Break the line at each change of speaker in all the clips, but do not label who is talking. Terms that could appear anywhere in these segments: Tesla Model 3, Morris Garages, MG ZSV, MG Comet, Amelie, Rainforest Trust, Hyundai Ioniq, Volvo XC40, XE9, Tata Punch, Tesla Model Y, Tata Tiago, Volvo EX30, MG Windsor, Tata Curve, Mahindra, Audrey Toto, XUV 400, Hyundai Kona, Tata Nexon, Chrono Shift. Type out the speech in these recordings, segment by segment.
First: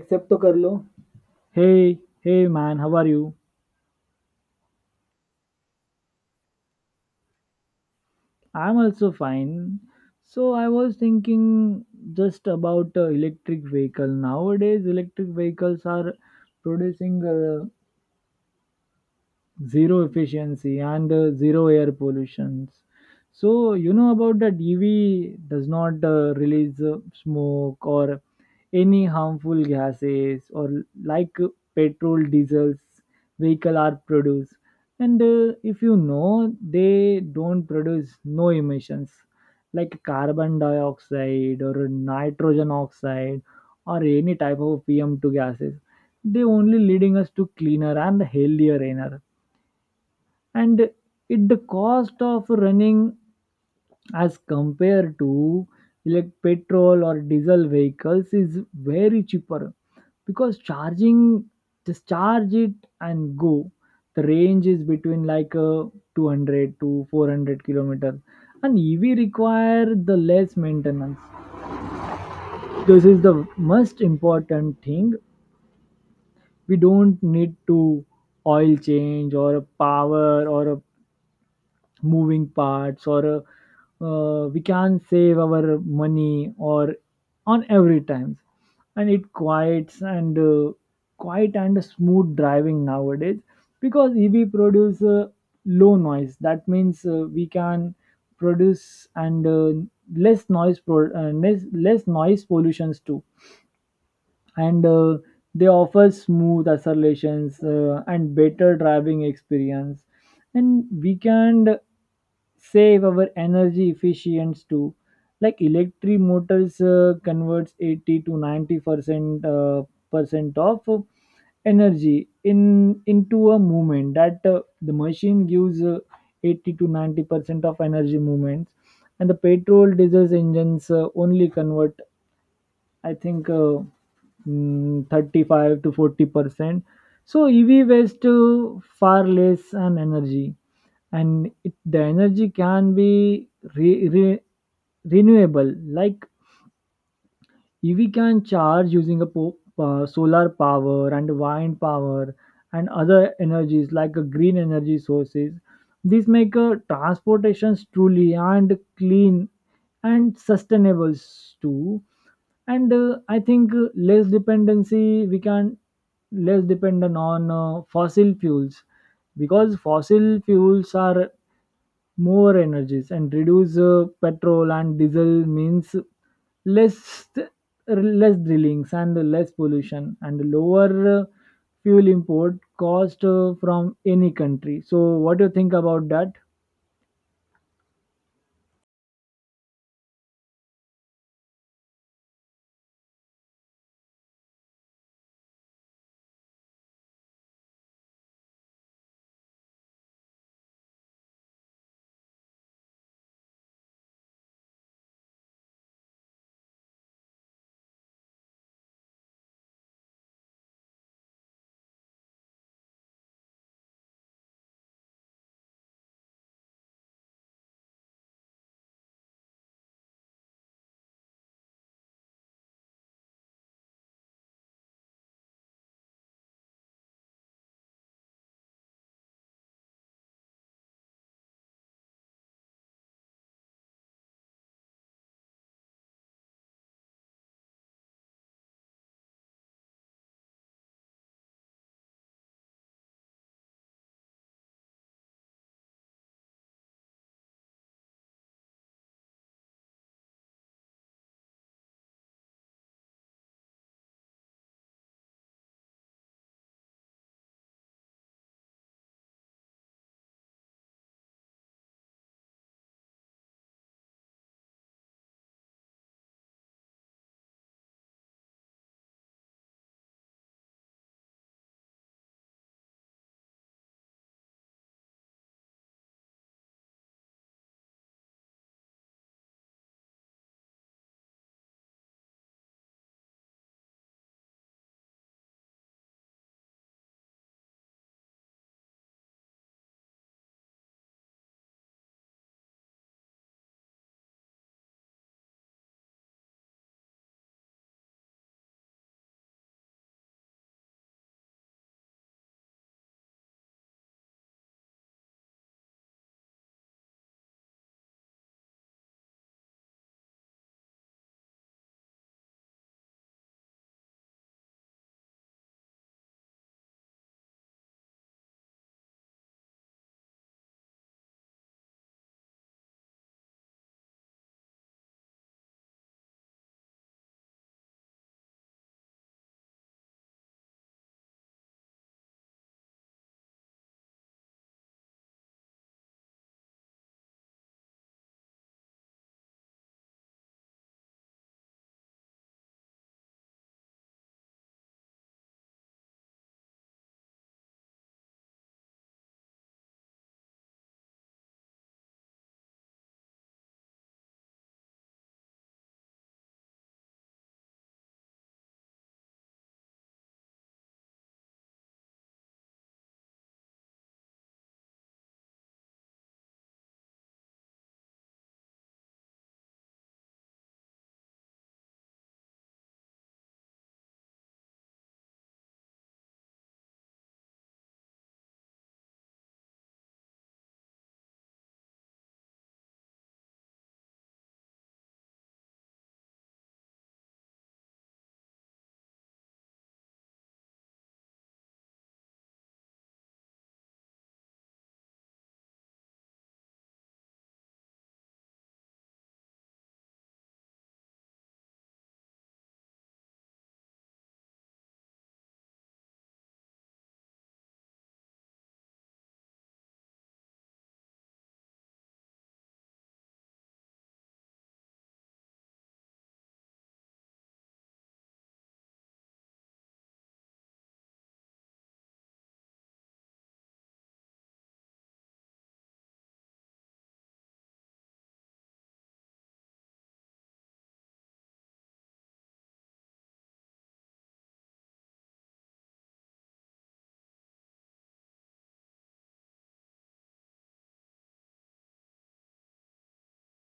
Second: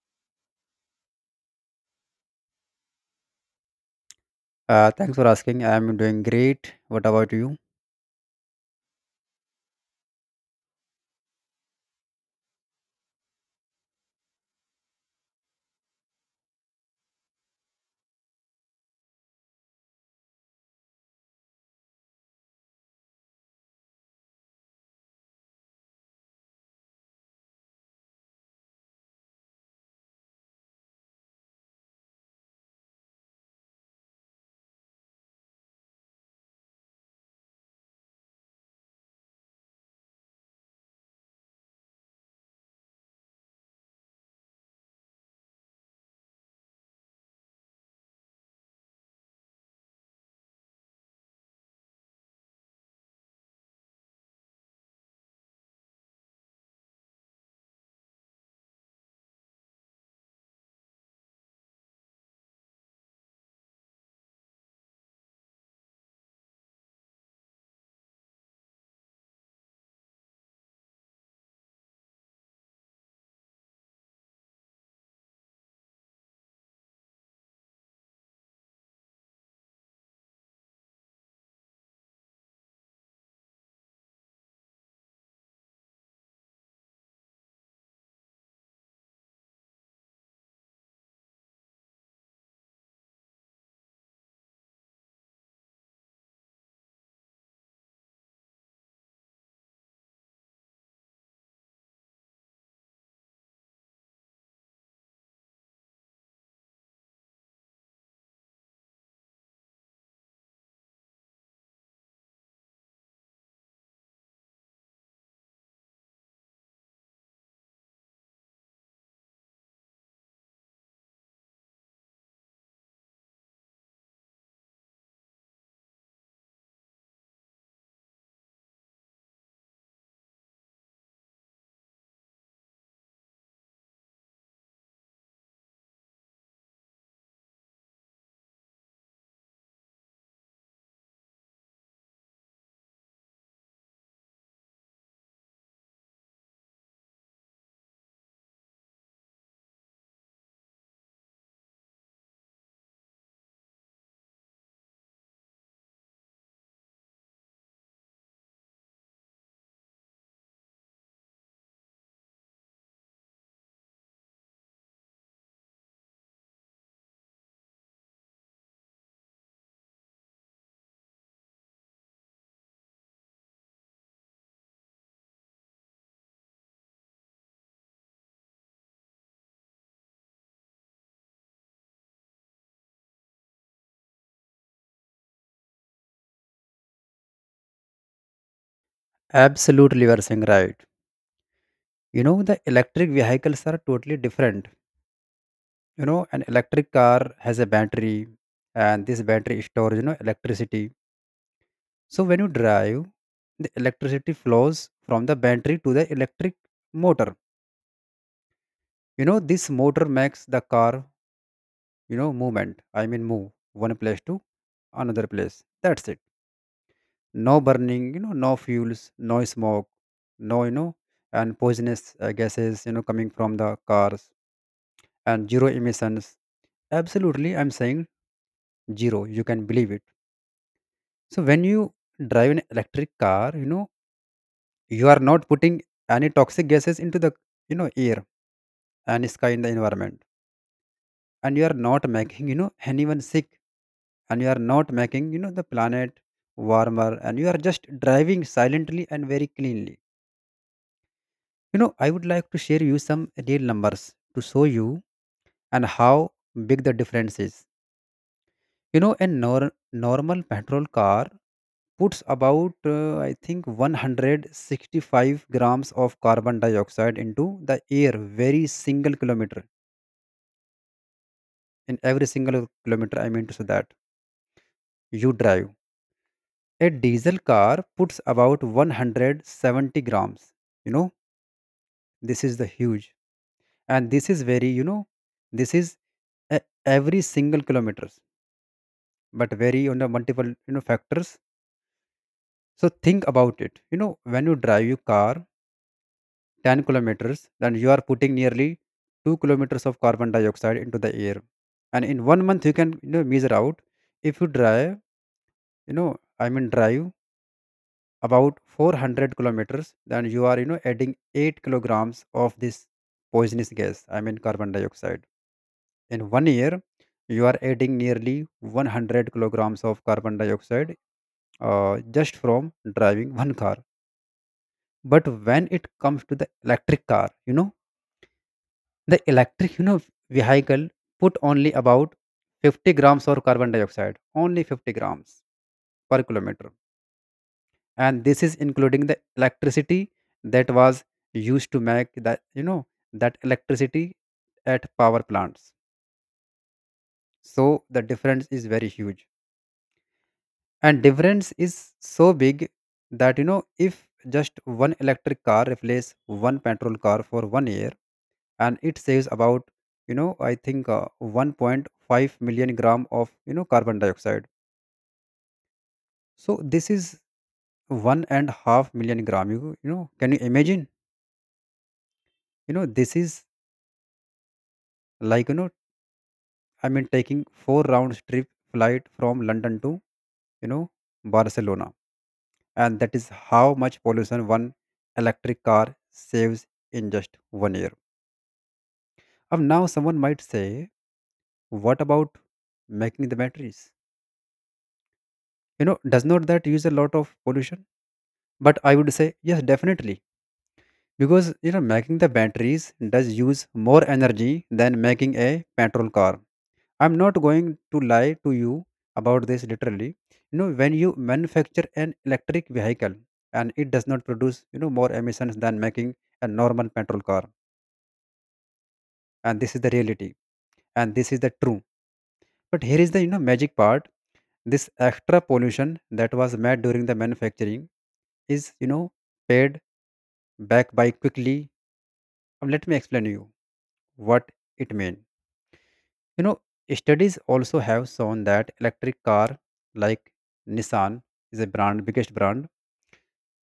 Accept तो कर लो Hey, hey man, how are you?
Thanks for asking. I'm doing great. What about you?
I'm also fine. So I was thinking just about electric vehicle. Nowadays, electric vehicles are producing zero efficiency and zero air pollutions, so you know about that ev does not release smoke or any harmful gases or like petrol diesels vehicle are produced, and if you know, they don't produce no emissions like carbon dioxide or nitrogen oxide or any type of pm2 gases. They only leading us to cleaner and healthier air, and it the cost of running as compared to like petrol or diesel vehicles is very cheaper because charging, just charge it and go. The range is between like 200 to 400 kilometers, and ev require the less maintenance. This is the most important thing. We don't need to oil change or a power or a moving parts or we can save our money or on every times. And it quiets and quiet and smooth driving nowadays because EV produce low noise, that means we can produce and less noise pollutions too. And they offer smooth accelerations and better driving experience, and we can save our energy efficiency too. Like electric motors converts 80 to 90% percent of energy in into a movement. That the machine gives 80 to 90% of energy movements, and the petrol diesel engines only convert, I think 35 to 40%. So EV waste far less an energy, and it, the energy can be re, re, renewable. Like EV can charge using a solar power and wind power and other energies like green energy sources. These make transportations truly and clean and sustainable too. And I think less dependency we can less dependent on fossil fuels because fossil fuels are more energies, and reduce petrol and diesel means less, less drillings and less pollution and lower uh, fuel import cost from any country. So what do you think about that?
Absolutely, you are saying right. The electric vehicles are totally different. An electric car has a battery, and this battery stores, electricity. So when you drive, the electricity flows from the battery to the electric motor. This motor makes the car, movement. I mean, move one place to another place. That's it. No burning, no fuels, no smoke, no, and poisonous gases, coming from the cars, and zero emissions. Absolutely, I'm saying zero. You can believe it. So when you drive an electric car, you are not putting any toxic gases into the, air and sky in the environment, and you are not making, anyone sick, and you are not making, the planet warmer, and you are just driving silently and very cleanly. I would like to share you some real numbers to show you and how big the difference is. A normal petrol car puts about, I think, 165 grams of carbon dioxide into the air very single kilometer. In every single kilometer, I mean to say that you drive. A diesel car puts about 170 grams. You know, this is the huge. And this is very, this is a- every single kilometer, but vary on the multiple factors. So think about it, when you drive your car 10 kilometers, then you are putting nearly 2 kilometers of carbon dioxide into the air, and in one month you can, measure out, if you drive, you know I mean, drive about 400 kilometers, then you are, adding 8 kilograms of this poisonous gas, I mean, carbon dioxide. In one year, you are adding nearly 100 kilograms of carbon dioxide, just from driving one car. But when it comes to the electric car, the electric, vehicle put only about 50 grams of carbon dioxide, only 50 grams per kilometer, and this is including the electricity that was used to make that, that electricity at power plants. So the difference is very huge, and difference is so big that, if just one electric car replace one petrol car for one year, and it saves about, I think 1.5 million gram of, carbon dioxide. So this is one and half million gram. You know, can you imagine? This is like, I mean, taking four round trip flight from London to, you know Barcelona, and that is how much pollution one electric car saves in just one year. Now someone might say, what about making the batteries? Does not that use a lot of pollution? But I would say yes, definitely, because, making the batteries does use more energy than making a petrol car. I'm not going to lie to you about this literally. When you manufacture an electric vehicle, and it does not produce, more emissions than making a normal petrol car, and this is the reality, and this is the true. But here is the, magic part. This extra pollution that was made during the manufacturing is, paid back by quickly. Let me explain you what it mean, you know studies also have shown that electric car like Nissan is a brand biggest brand,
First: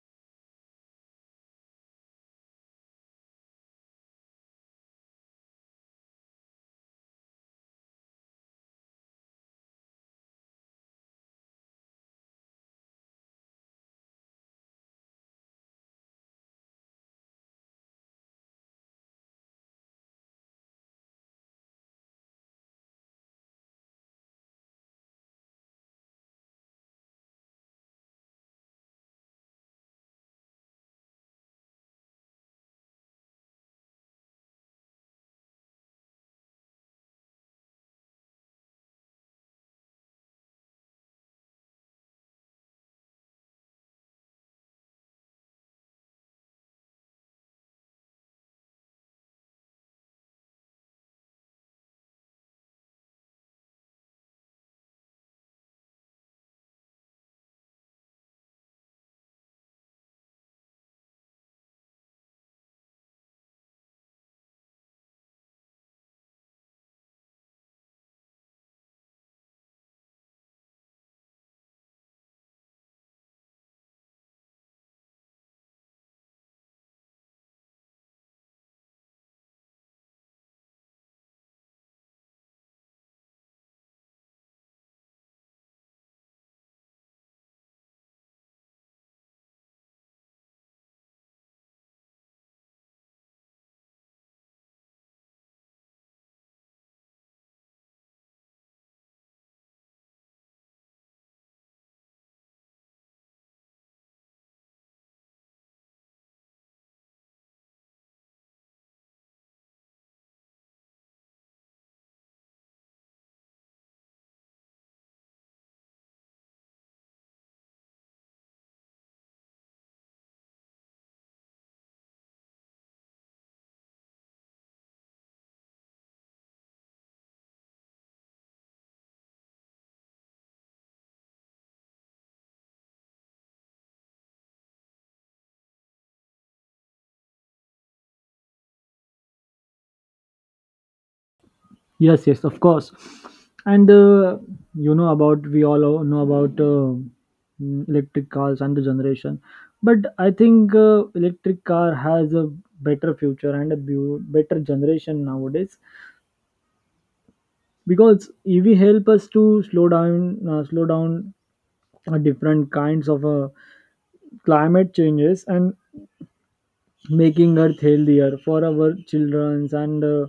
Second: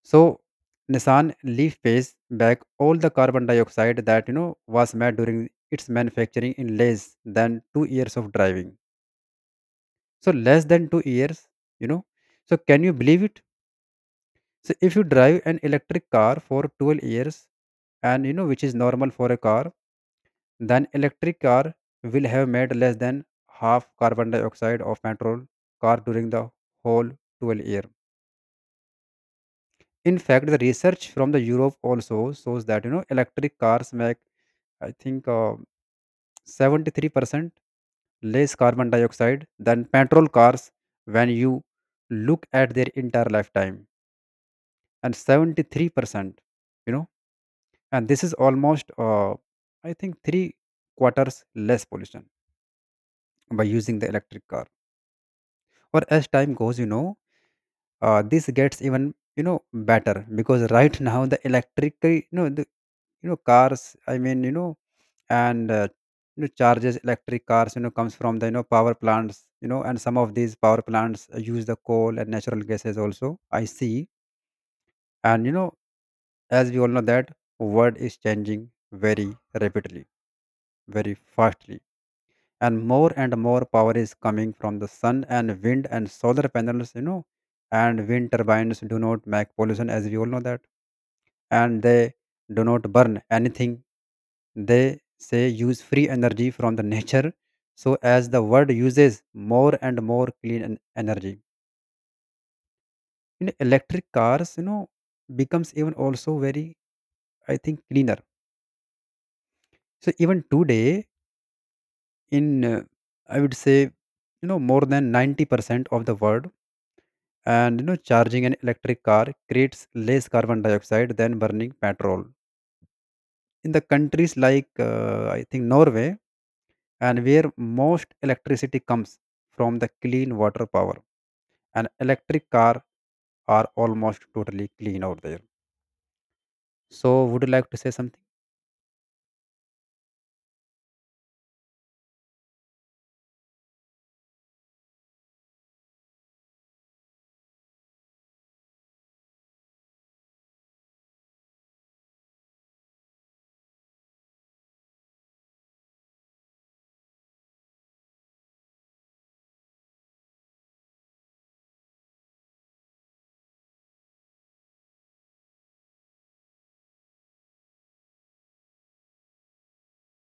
so Nissan Leaf pays back all the carbon dioxide that, was made during its manufacturing in less than 2 years of driving, so less than 2 years, you know so can you believe it? So if you drive an electric car for 12 years, and, which is normal for a car, then electric car will have made less than half carbon dioxide of petrol car during the whole 12 year. In fact, the research from the Europe also shows that, electric cars make, I think 73% less carbon dioxide than petrol cars when you look at their entire lifetime. And 73%, you know and this is almost, I think 3 quarters less pollution by using the electric car, or as time goes, this gets even, better, because right now the electric the, cars, I mean, and uh, charges electric cars, comes from the, power plants, and some of these power plants use the coal and natural gases also. I see. And, as we all know that world is changing very rapidly, very fastly, and more power is coming from the sun and wind and solar panels, and wind turbines do not make pollution, as we all know that, and they do not burn anything. They say use free energy from the nature. So as the world uses more and more clean energy, electric cars, becomes even also very, I think, cleaner. So even today, in I would say, more than 90% of the world, and, charging an electric car creates less carbon dioxide than burning petrol. In the countries like I think Norway, and where most electricity comes from the clean water power. An electric car are almost totally clean out there. So would you like to say something?
Yes, yes, of course. And you know about, we all know about electric cars and the generation, but I think electric car has a better future and a better generation nowadays because EV help us to slow down different kinds of climate changes, and making Earth healthier for our childrens and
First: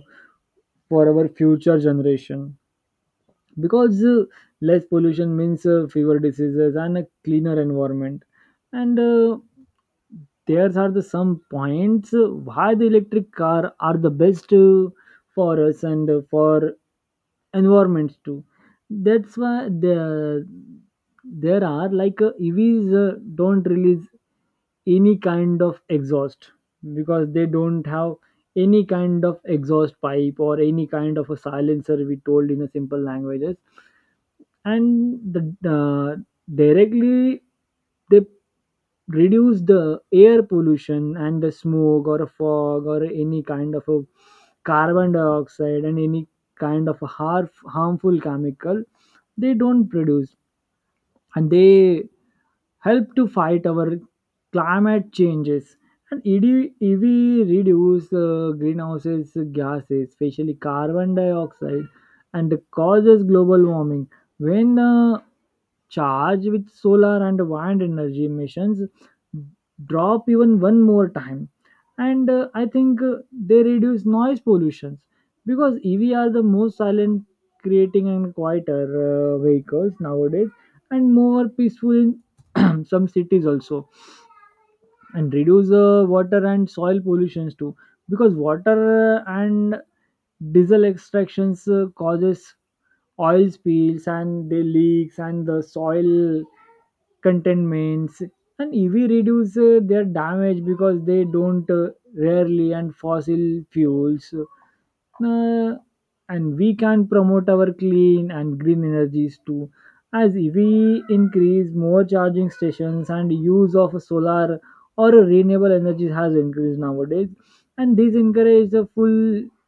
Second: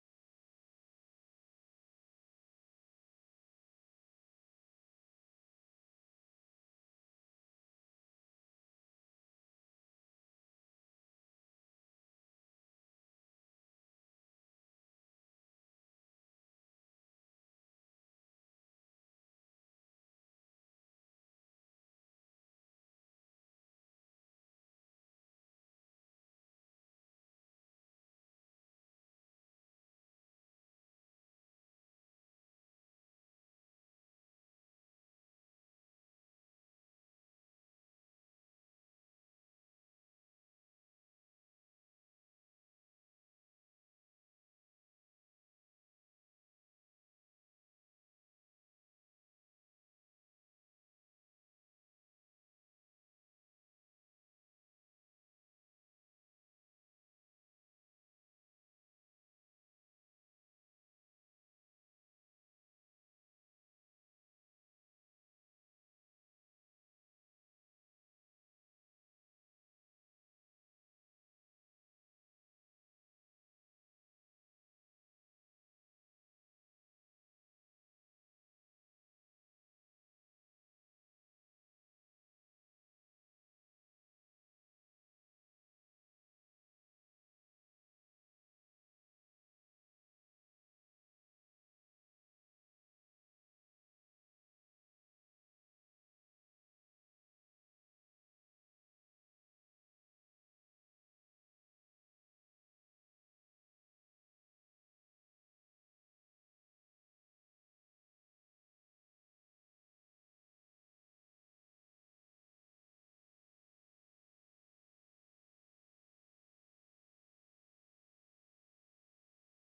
for our future generation. Because less pollution means fewer diseases and a cleaner environment. And there are the some points why the electric car are the best for us and for environments too. That's why the, there are like evs don't release any kind of exhaust, because they don't have any kind of exhaust pipe or any kind of a silencer, we told in a simple languages. And the directly they reduce the air pollution and the smoke or a fog or any kind of a carbon dioxide and any kind of a harmful chemical they don't produce. And they help to fight our climate changes. And ED EV reduce greenhouses gases, especially carbon dioxide, and causes global warming. When charged with solar and wind energy, emissions drop even one more time. And I think they reduce noise pollutions because EV are the most silent, creating and quieter vehicles nowadays, and more peaceful in some cities also. And reduce water and soil pollutions too, because water and diesel extractions causes oil spills and the leaks and the soil contaminants. And ev reduce their damage because they don't rarely and fossil fuels. uh, and we can promote our clean and green energies too, as ev increase more charging stations, and use of solar or renewable energies has increased nowadays. And this encourage the full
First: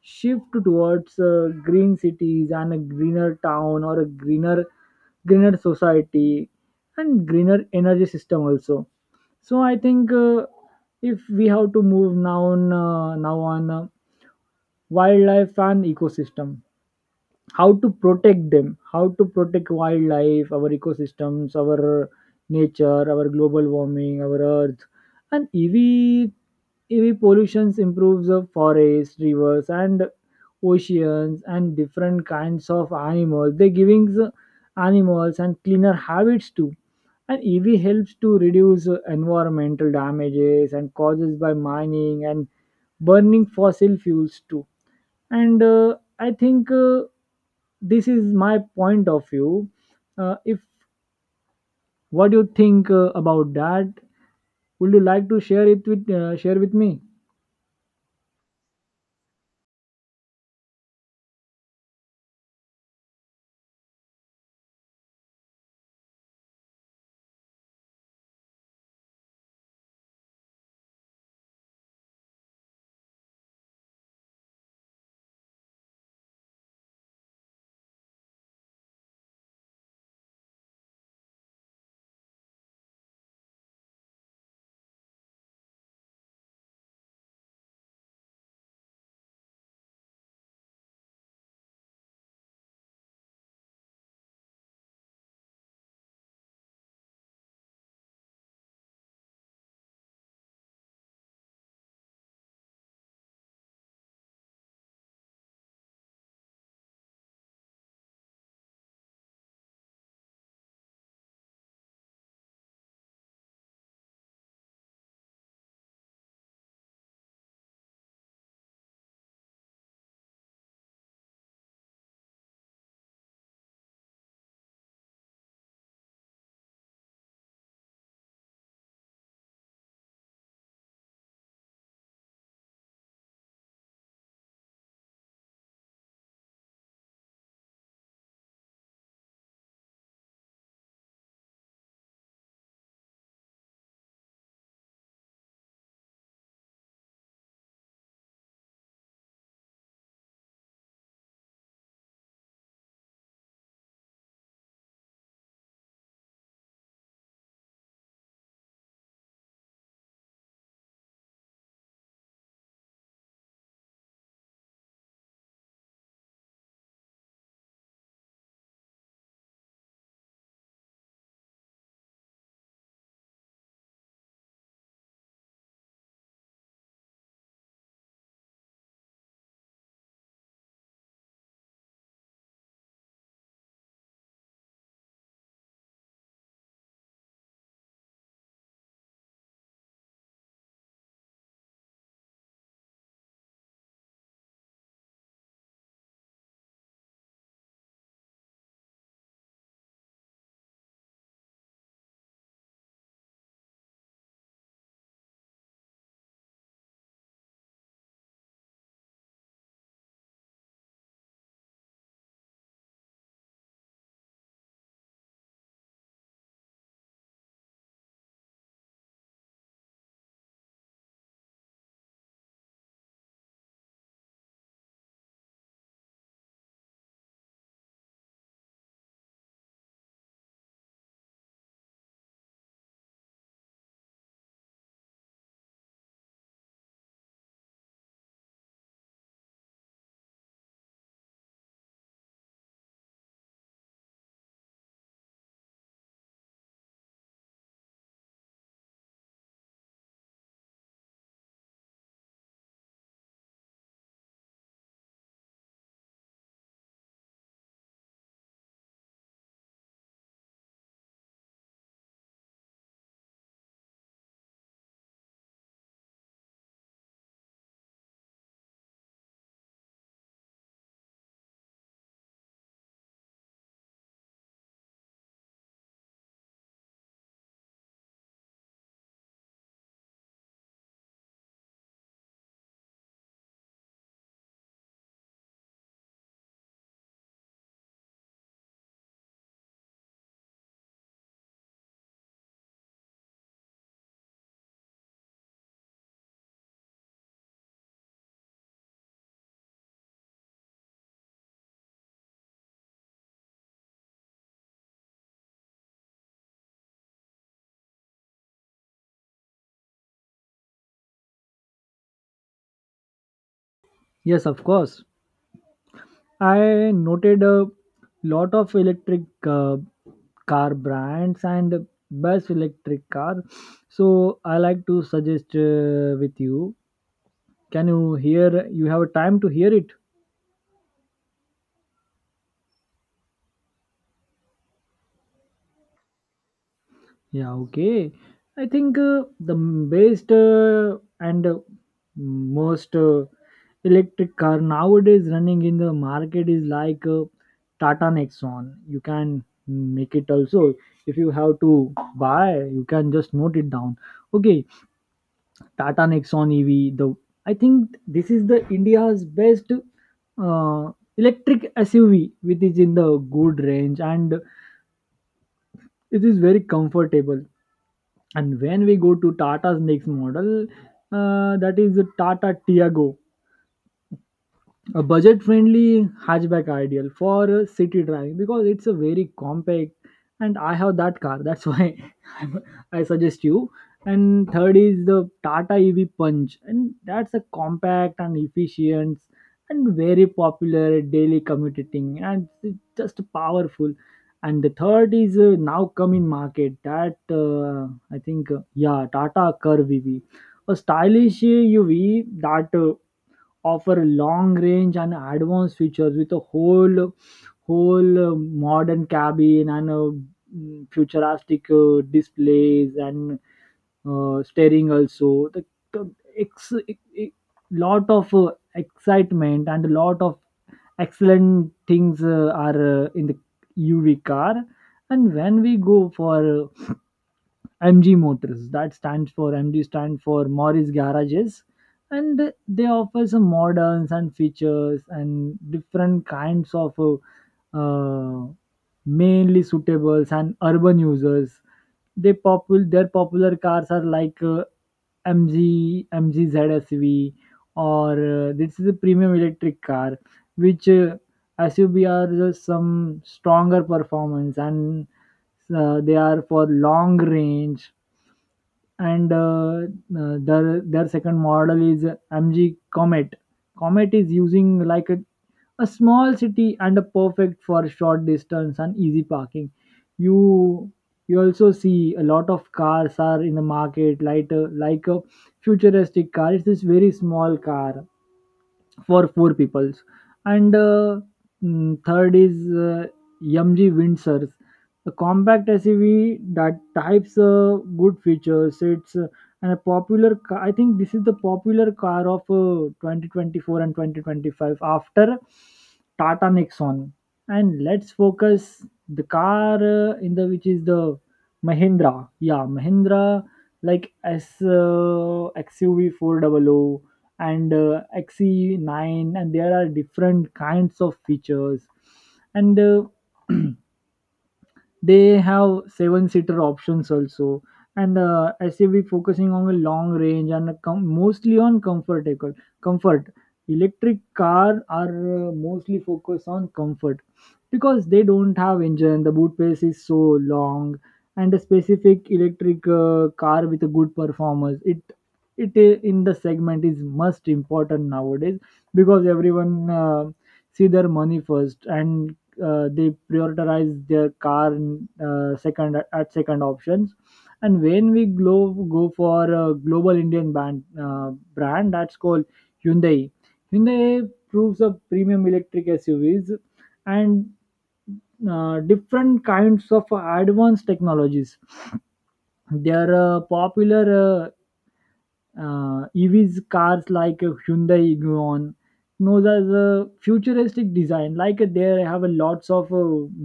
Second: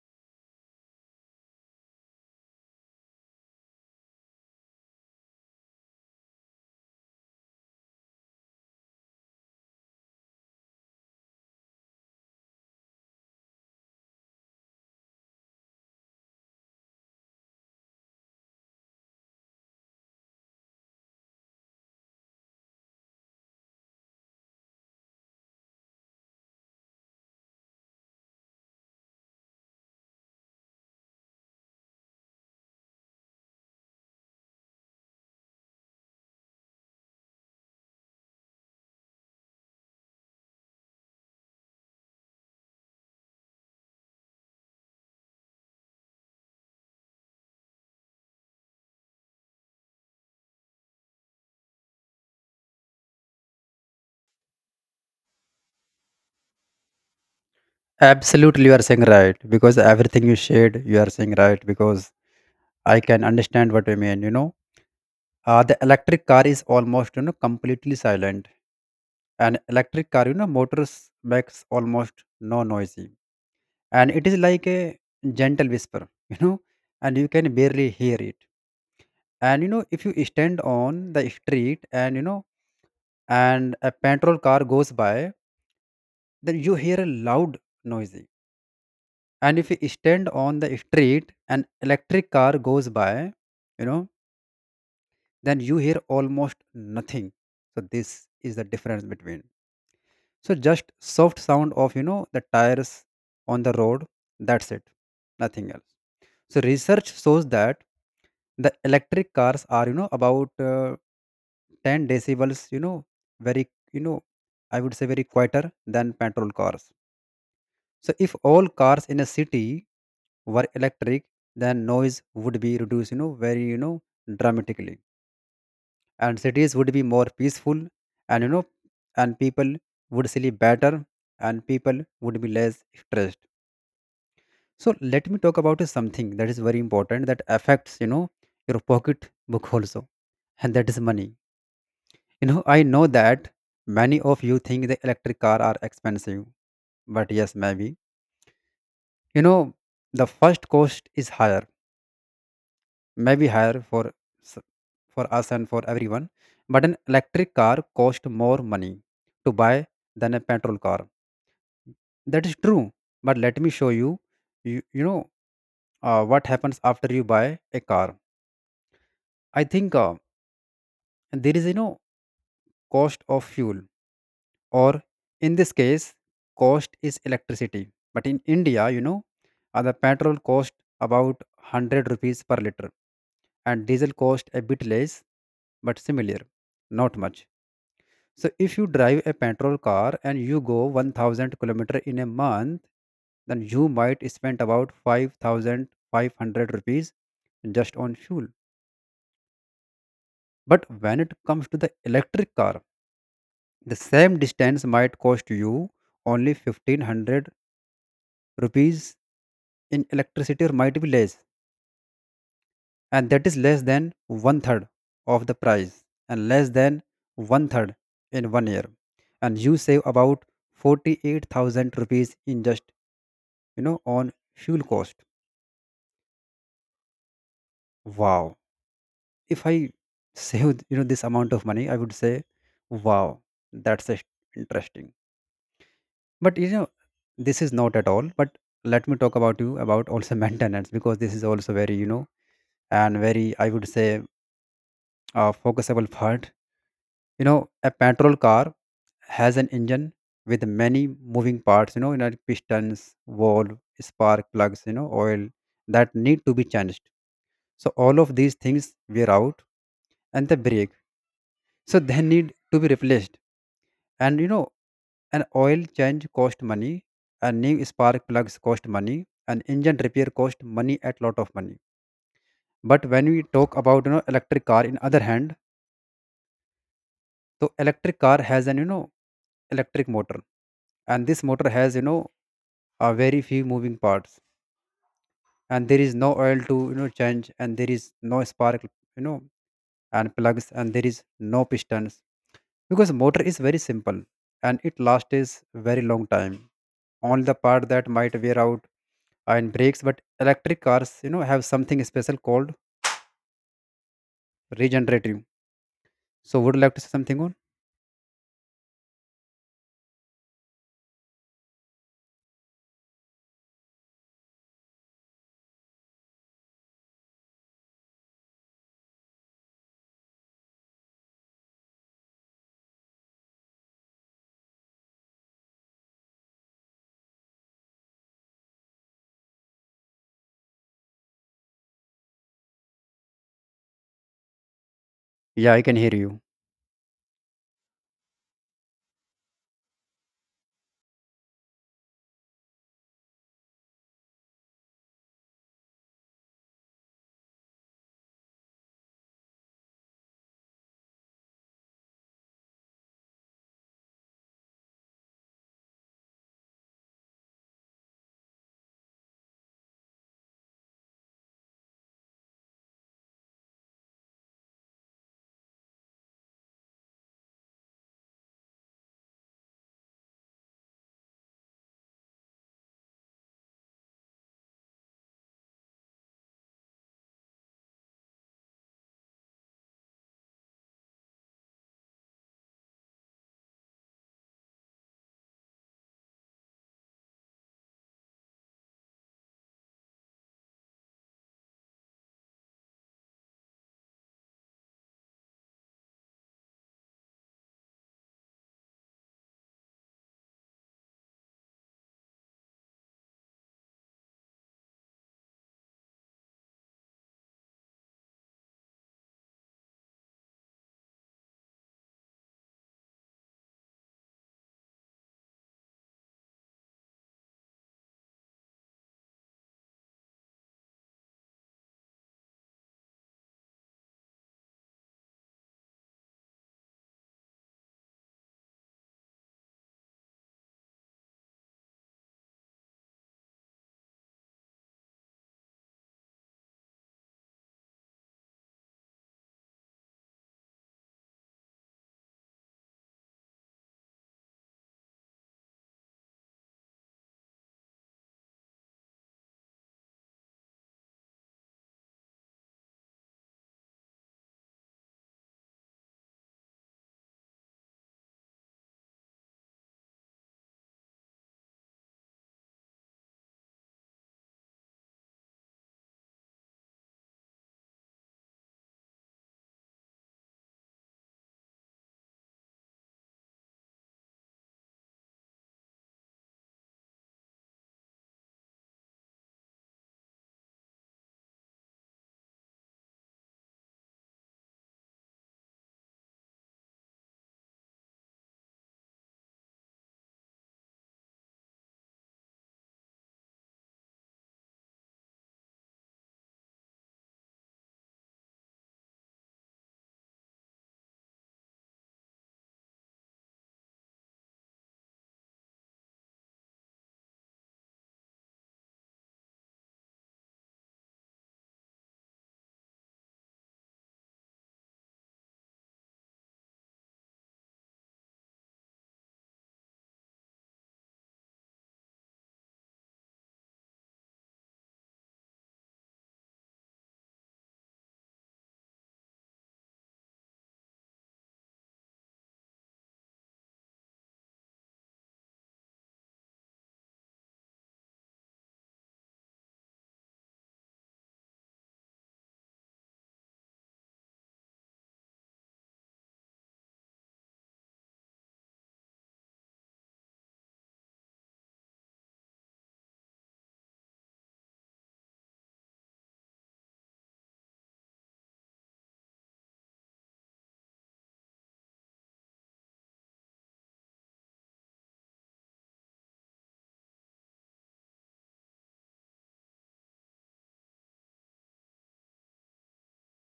shift towards green cities and a greener town or a greener society and greener energy system also. So I think if we have to move now on wildlife and ecosystem, how to protect them, how to protect wildlife, our ecosystems, our nature, our global warming, our earth. And ev pollution improves the forests, rivers and oceans and different kinds of animals, they giving the animals and cleaner habits too. And ev helps to reduce environmental damages and causes by mining and burning fossil fuels too. And I think this is my point of view. If what do you think about that? Would you like to share it with share with me?
Absolutely, you are saying right, because everything you shared, you are saying right, because I can understand what you mean. The electric car is almost, completely silent. An electric car, motors makes almost no noisy, and it is like a gentle whisper. And you can barely hear it, and, if you stand on the street, and, a patrol car goes by, then you hear a loud noisy, and if you stand on the street and electric car goes by, you know then you hear almost nothing. So this is the difference between. So just soft sound of, the tires on the road. That's it. Nothing else. So research shows that the electric cars are, about 10 decibels, very, I would say very quieter than petrol cars. So if all cars in a city were electric, then noise would be reduced, very, dramatically, and cities would be more peaceful, and, people would sleep better, and people would be less stressed. So let me talk about something that is very important that affects, your pocket book also, and that is money. I know that many of you think the electric car are expensive. But yes, maybe, you know the first cost is higher, maybe higher for s- for us and for everyone. But an electric car cost more money to buy than a petrol car. That is true. But let me show you, you, you know, what happens after you buy a car. I think. There is, cost of fuel, or in this case, cost is electricity. But in India, the petrol cost about 100 rupees per liter, and diesel cost a bit less, but similar, not much. So if you drive a petrol car and you go 1,000 kilometer in a month, then you might spend about 5,500 rupees just on fuel. But when it comes to the electric car, the same distance might cost you only 1,500 rupees in electricity, or might be less, and that is less than one third of the price, and less than one third in one year. And you save about 48,000 rupees in just, on fuel cost. Wow, if I save, this amount of money, I would say, wow, that's a- interesting. But this is not at all but let me talk about you about also maintenance because this is also very and very I would say focusable part. You know, a petrol car has an engine with many moving parts, like pistons, valve, spark plugs, oil that need to be changed. So all of these things wear out and they break, so they need to be replaced. And an oil change cost money. And new spark plugs cost money. And engine repair cost money, at lot of money. But when we talk about, electric car in other hand, so electric car has an, electric motor. And this motor has, a very few moving parts, and there is no oil to, change and there is no spark, and plugs, and there is no pistons, because motor is very simple and it lasts is very long time. Only the part that might wear out and brakes, but electric cars, have something special called regenerative. So would you like to say something on?
Yes, of course. I noted a lot of electric car brands and best electric car. So I like to suggest with you. Can you hear? You have time to hear it?
Yeah, I can hear you.
Yeah, okay. I think the best and most electric car nowadays running in the market is like Tata Nexon. You can make it also. If you have to buy, you can just note it down. Okay, Tata Nexon EV. The, I think this is the India's best uh, electric SUV, which is in the good range and it is very comfortable. And when we go to Tata's next model, that is the Tata Tiago, a budget friendly hatchback ideal for city driving because it's a very compact, and I have that car, that's why I'm, I suggest you. And third is the Tata EV Punch, and that's a compact and efficient and very popular daily commuting, and it's just powerful. And the third is now come in market that I think yeah, Tata Curve EV, a stylish uv that offer long range and advanced features with a whole modern cabin and futuristic displays and steering also. The, the ex, e- e- lot of excitement and a lot of excellent things are in the uv car. And when we go for MG Motors. That stands for, MG stand for Morris Garages, and they offer some models and features and different kinds of mainly suitables and urban users. They popular, their popular cars are like MG ZSV, or this is a premium electric car which SUV are just some stronger performance, and they are for long range. And their second model is MG Comet. Comet is using like a small city and a perfect for short distance and easy parking. You you also see a lot of cars are in the market, like a futuristic car. It's this very small car for four peoples. And third is uh, mg windsors, a compact suv that types good features. It's and a popular I think this is the popular car of 2024 and 2025 after Tata Nexon. And let's focus the car in the, which is the Mahindra, yeah, Mahindra, like s uh, XUV 400 and XE9, and there are different kinds of features. And they have seven seater options also. And suv focusing on a long range and a mostly on comfortable comfort. Electric car are mostly focused on comfort because they don't have engine, the boot space is so long. And a specific electric car with a good performance, it in the segment is most important nowadays because everyone see their money first, and they prioritize their car in, second, at second options. And when we go for a global indian brand brand that's called Hyundai. Hyundai proves a premium electric suvs and different kinds of advanced technologies. They are popular EVs cars like Hyundai Ion, knows as a futuristic design. Like they have a lots of uh,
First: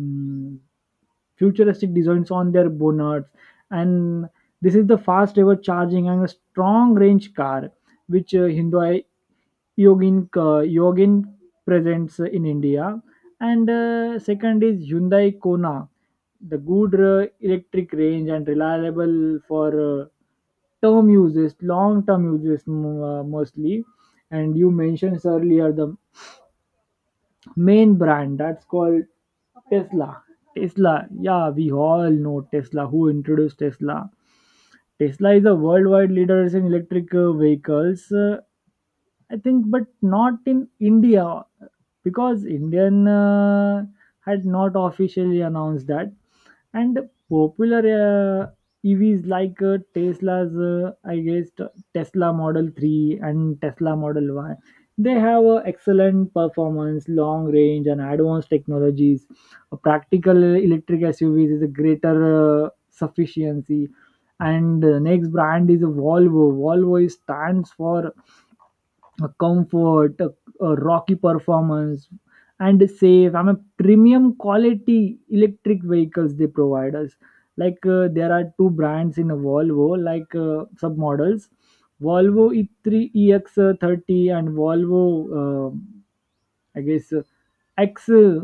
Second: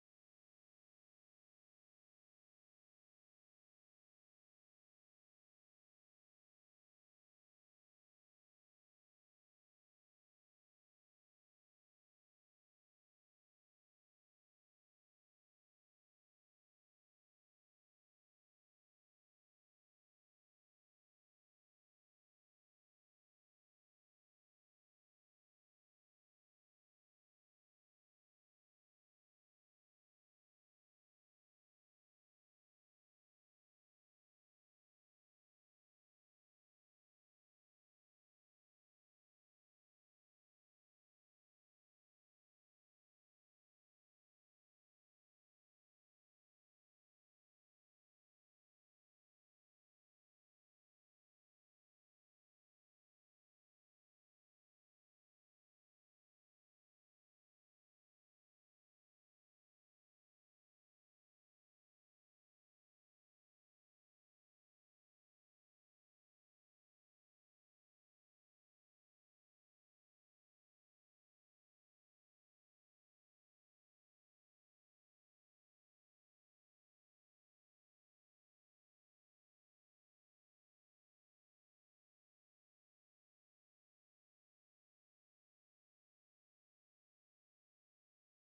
mm, futuristic designs on their bonnets. And this is the fast ever charging and a strong range car which Hyundai Yogin presents in India. And second is Hyundai Kona, the good electric range and reliable for term uses, long term uses, mostly. And you mentioned earlier the main brand that's called Tesla. Tesla, yeah, we all know Tesla. Who introduced Tesla? Tesla is a worldwide leader in electric vehicles. I think, but not in India because Indian had not officially announced that. And popular uh, EVs like Tesla's, I guess, Tesla Model 3 and Tesla Model Y, they have a excellent performance, long range, and advanced technologies. A practical electric SUVs is a greater sufficiency. And the next brand is a Volvo. Volvo is- stands for a comfort, a rocky performance, and safe. I'm a premium quality electric vehicles they provide us. Like there are two brands in a Volvo, like sub models, Volvo E3 EX30 and Volvo, I guess X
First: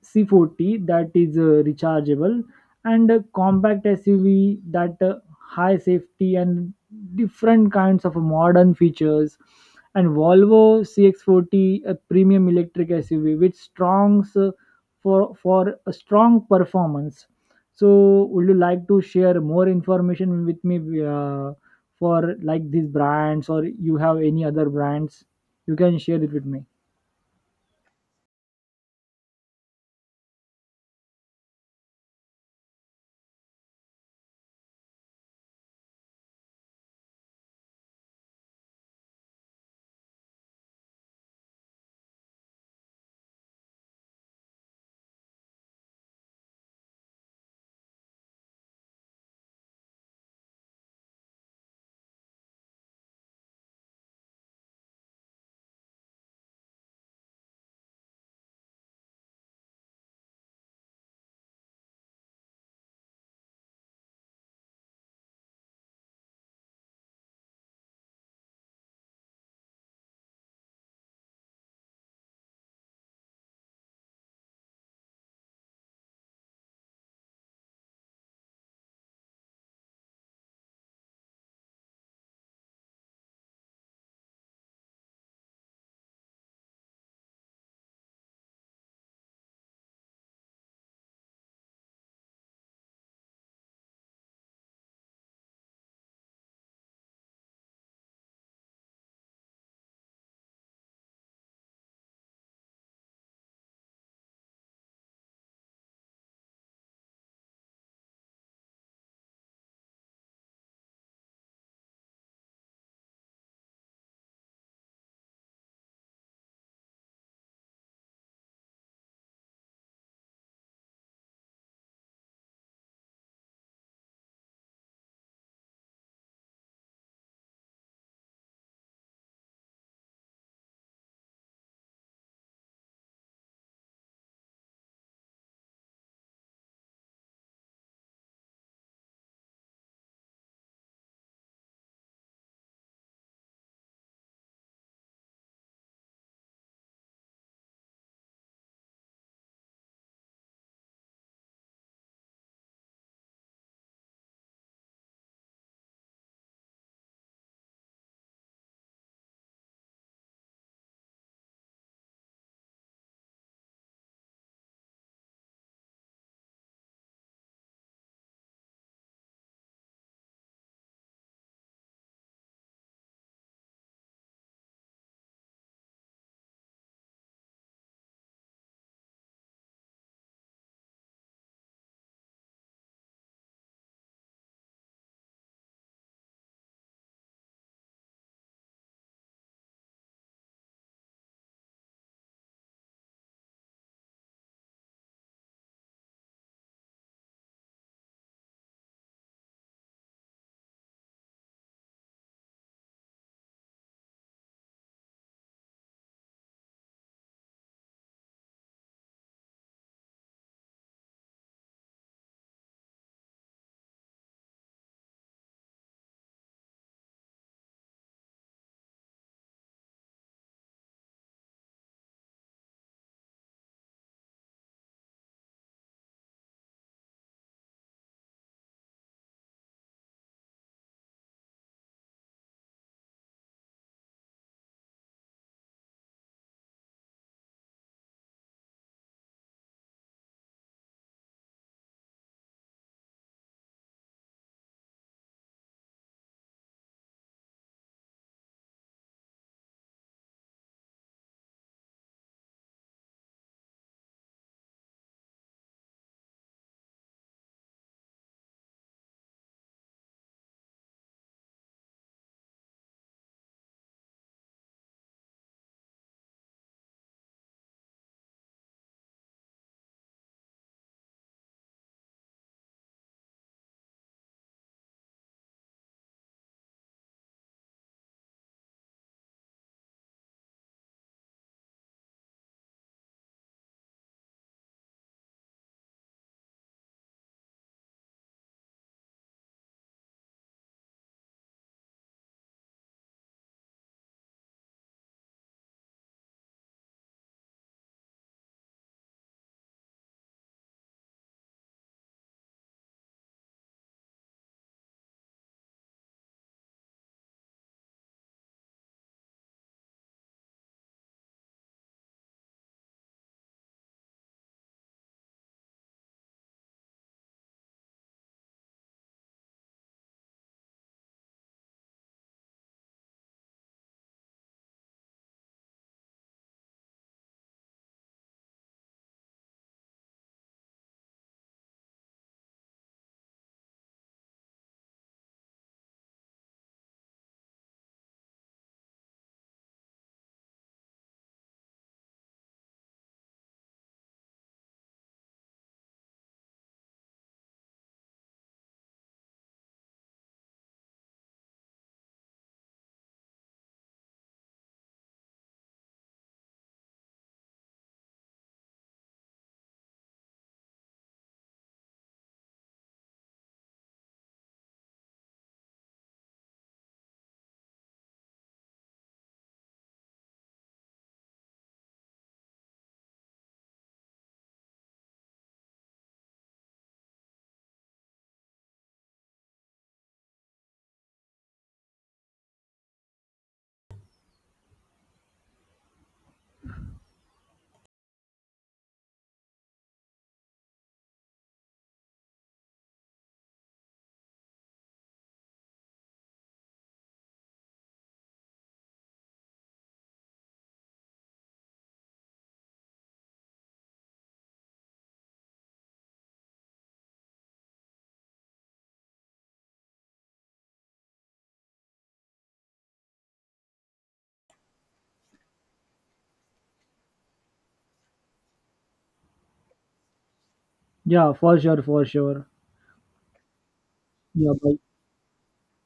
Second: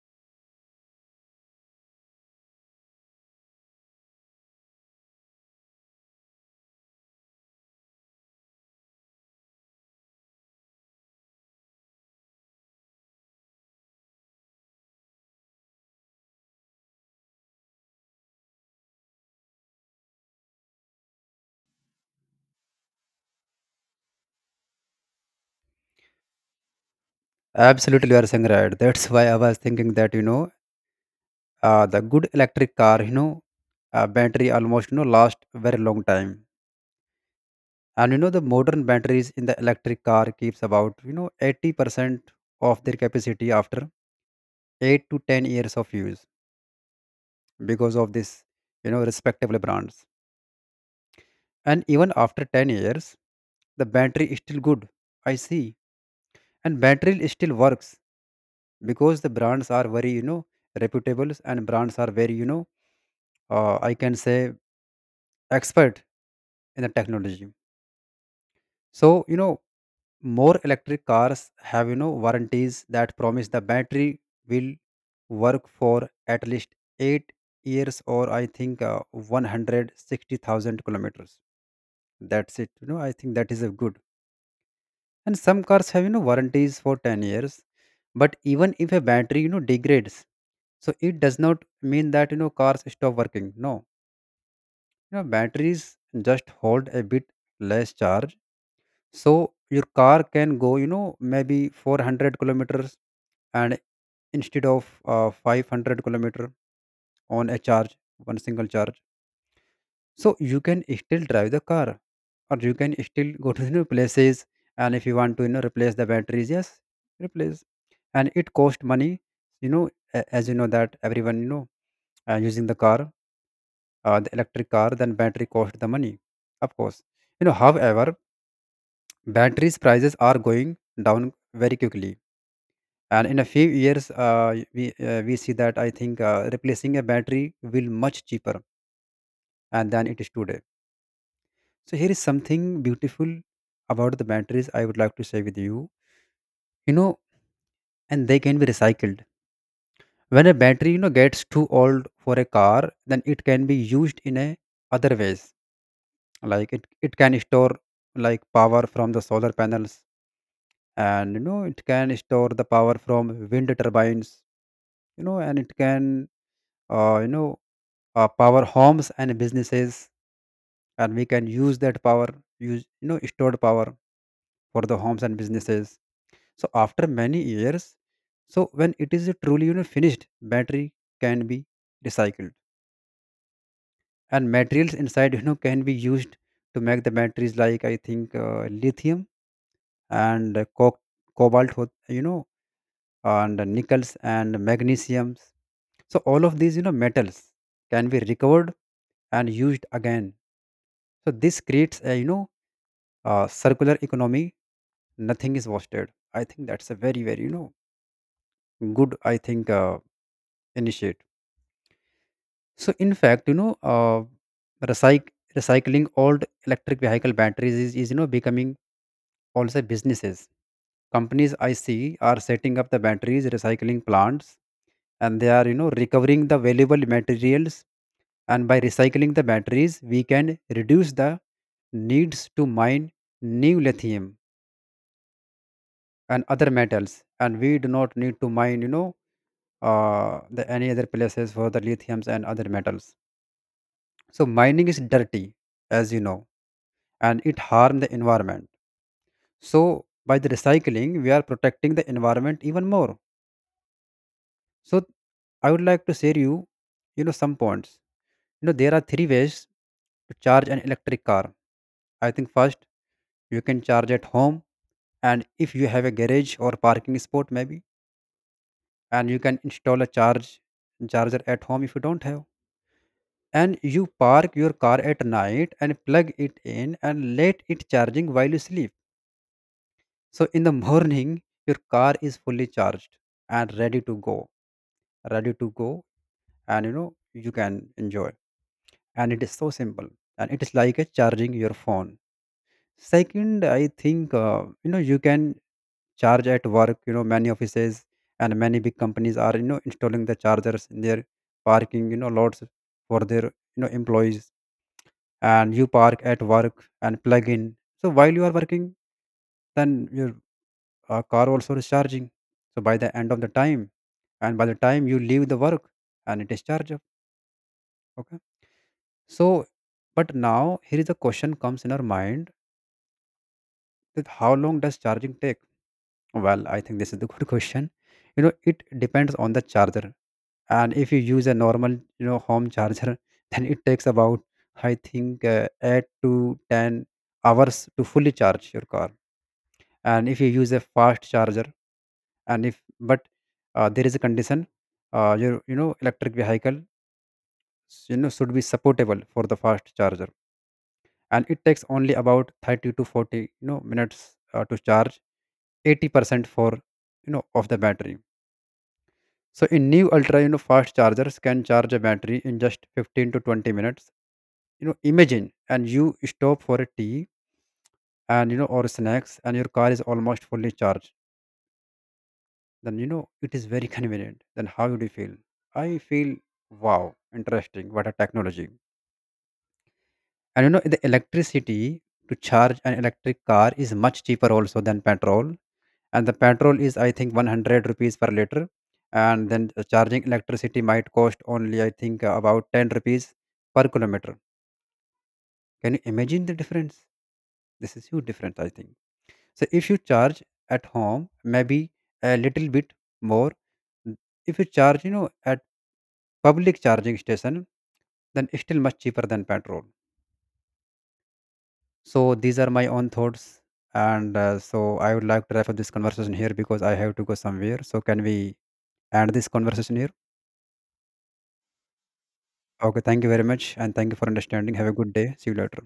C40, that is rechargeable and a compact SUV that high safety and different kinds of modern features. And Volvo CX40, a premium electric SUV with strong for a strong performance. So would you like to share more information with me uh, for like these brands, or you have any other brands, you can share it with me?
Absolutely, you are saying right. That's why I was thinking that, the good electric car, battery almost, last very long time, and the modern batteries in the electric car keeps about, 80% of their capacity after 8 to 10 years of use. Because of this, respectable brands, and even after 10 years, the battery is still good. I see, and battery still works because the brands are very, reputables and brands are very, I can say expert in the technology. So more electric cars have, warranties that promise the battery will work for at least 8 years, or I think 160,000 kilometers. That's it. I think that is a good. And some cars have, warranties for 10 years, but even if a battery, degrades, so it does not mean that, cars stop working. No, batteries just hold a bit less charge, so your car can go, maybe 400 kilometers and instead of 500 kilometer on a charge, one single charge. So you can still drive the car, or you can still go to new places. And if you want to, replace the batteries, yes, replace, and it cost money. you know as you know that everyone, using the car, the electric car, then battery cost the money, of course. However, batteries prices are going down very quickly, and in a few years we see that I think replacing a battery will much cheaper and than it is today. So here is something beautiful about the batteries I would like to share with you. You know And they can be recycled. When a battery, gets too old for a car, then it can be used in a other ways. Like it can store like power from the solar panels, and it can store the power from wind turbines, and it can uh, you know power homes and businesses. And we can use that power, use stored power for the homes and businesses. So after many years, so when it is truly, finished battery can be recycled, and materials inside, can be used to make the batteries, like I think lithium and cobalt, and nickels and magnesiums. So all of these, metals can be recovered and used again. So this creates a, circular economy. Nothing is wasted. I think that's a very very, good I think initiate. So in fact, recycling old electric vehicle batteries is becoming also businesses. Companies I see are setting up the batteries recycling plants, and they are, recovering the valuable materials. And by recycling the batteries we can reduce the needs to mine new lithium and other metals. And we do not need to mine, the any other places for the lithiums and other metals. So mining is dirty, as you know, and it harm the environment. So by the recycling, we are protecting the environment even more. So I would like to share you, you know some points. There are three ways to charge an electric car. I think first, you can charge at home. And if you have a garage or parking spot, maybe, and you can install a charger at home. If you don't have, and you park your car at night and plug it in and let it charging while you sleep, so in the morning your car is fully charged and ready to go. Ready to go. And you can enjoy, and it is so simple, and it is like a charging your phone. Second, I think you can charge at work. Many offices and many big companies are, installing the chargers in their parking, lots for their, employees and you park at work and plug in. So while you are working, then your car also is charging. So by the end of the time, and by the time you leave the work, and it is charged up. Okay. So, but now here is a question comes in our mind that how long does charging take? Well, I think this is the good question. You know, it depends on the charger. And if you use a normal, you know, home charger, then it takes about I think 8 to 10 hours to fully charge your car. And if you use a fast charger, and if but there is a condition, your, electric vehicle, should be supportable for the fast charger, and it takes only about 30 to 40, minutes to charge 80% for, of the battery. So in new ultra, fast chargers can charge a battery in just 15 to 20 minutes. Imagine, and you stop for a tea, and or snacks, and your car is almost fully charged. Then it is very convenient. Then how would you feel? I feel wow, interesting, what a technology. And the electricity to charge an electric car is much cheaper also than petrol. And the petrol is I think 100 rupees per liter, and then the charging electricity might cost only, I think about 10 rupees per kilometer. Can you imagine the difference? This is huge difference, I think. So if you charge at home, maybe a little bit more. If you charge, at public charging station, then still much cheaper than petrol. So these are my own thoughts. And so I would like to wrap up this conversation here because I have to go somewhere. So can we end this conversation here?
Yeah, for sure, for sure.
Okay, thank you very much, and thank you for
Yeah, bye.
understanding. Have a good day. See you later.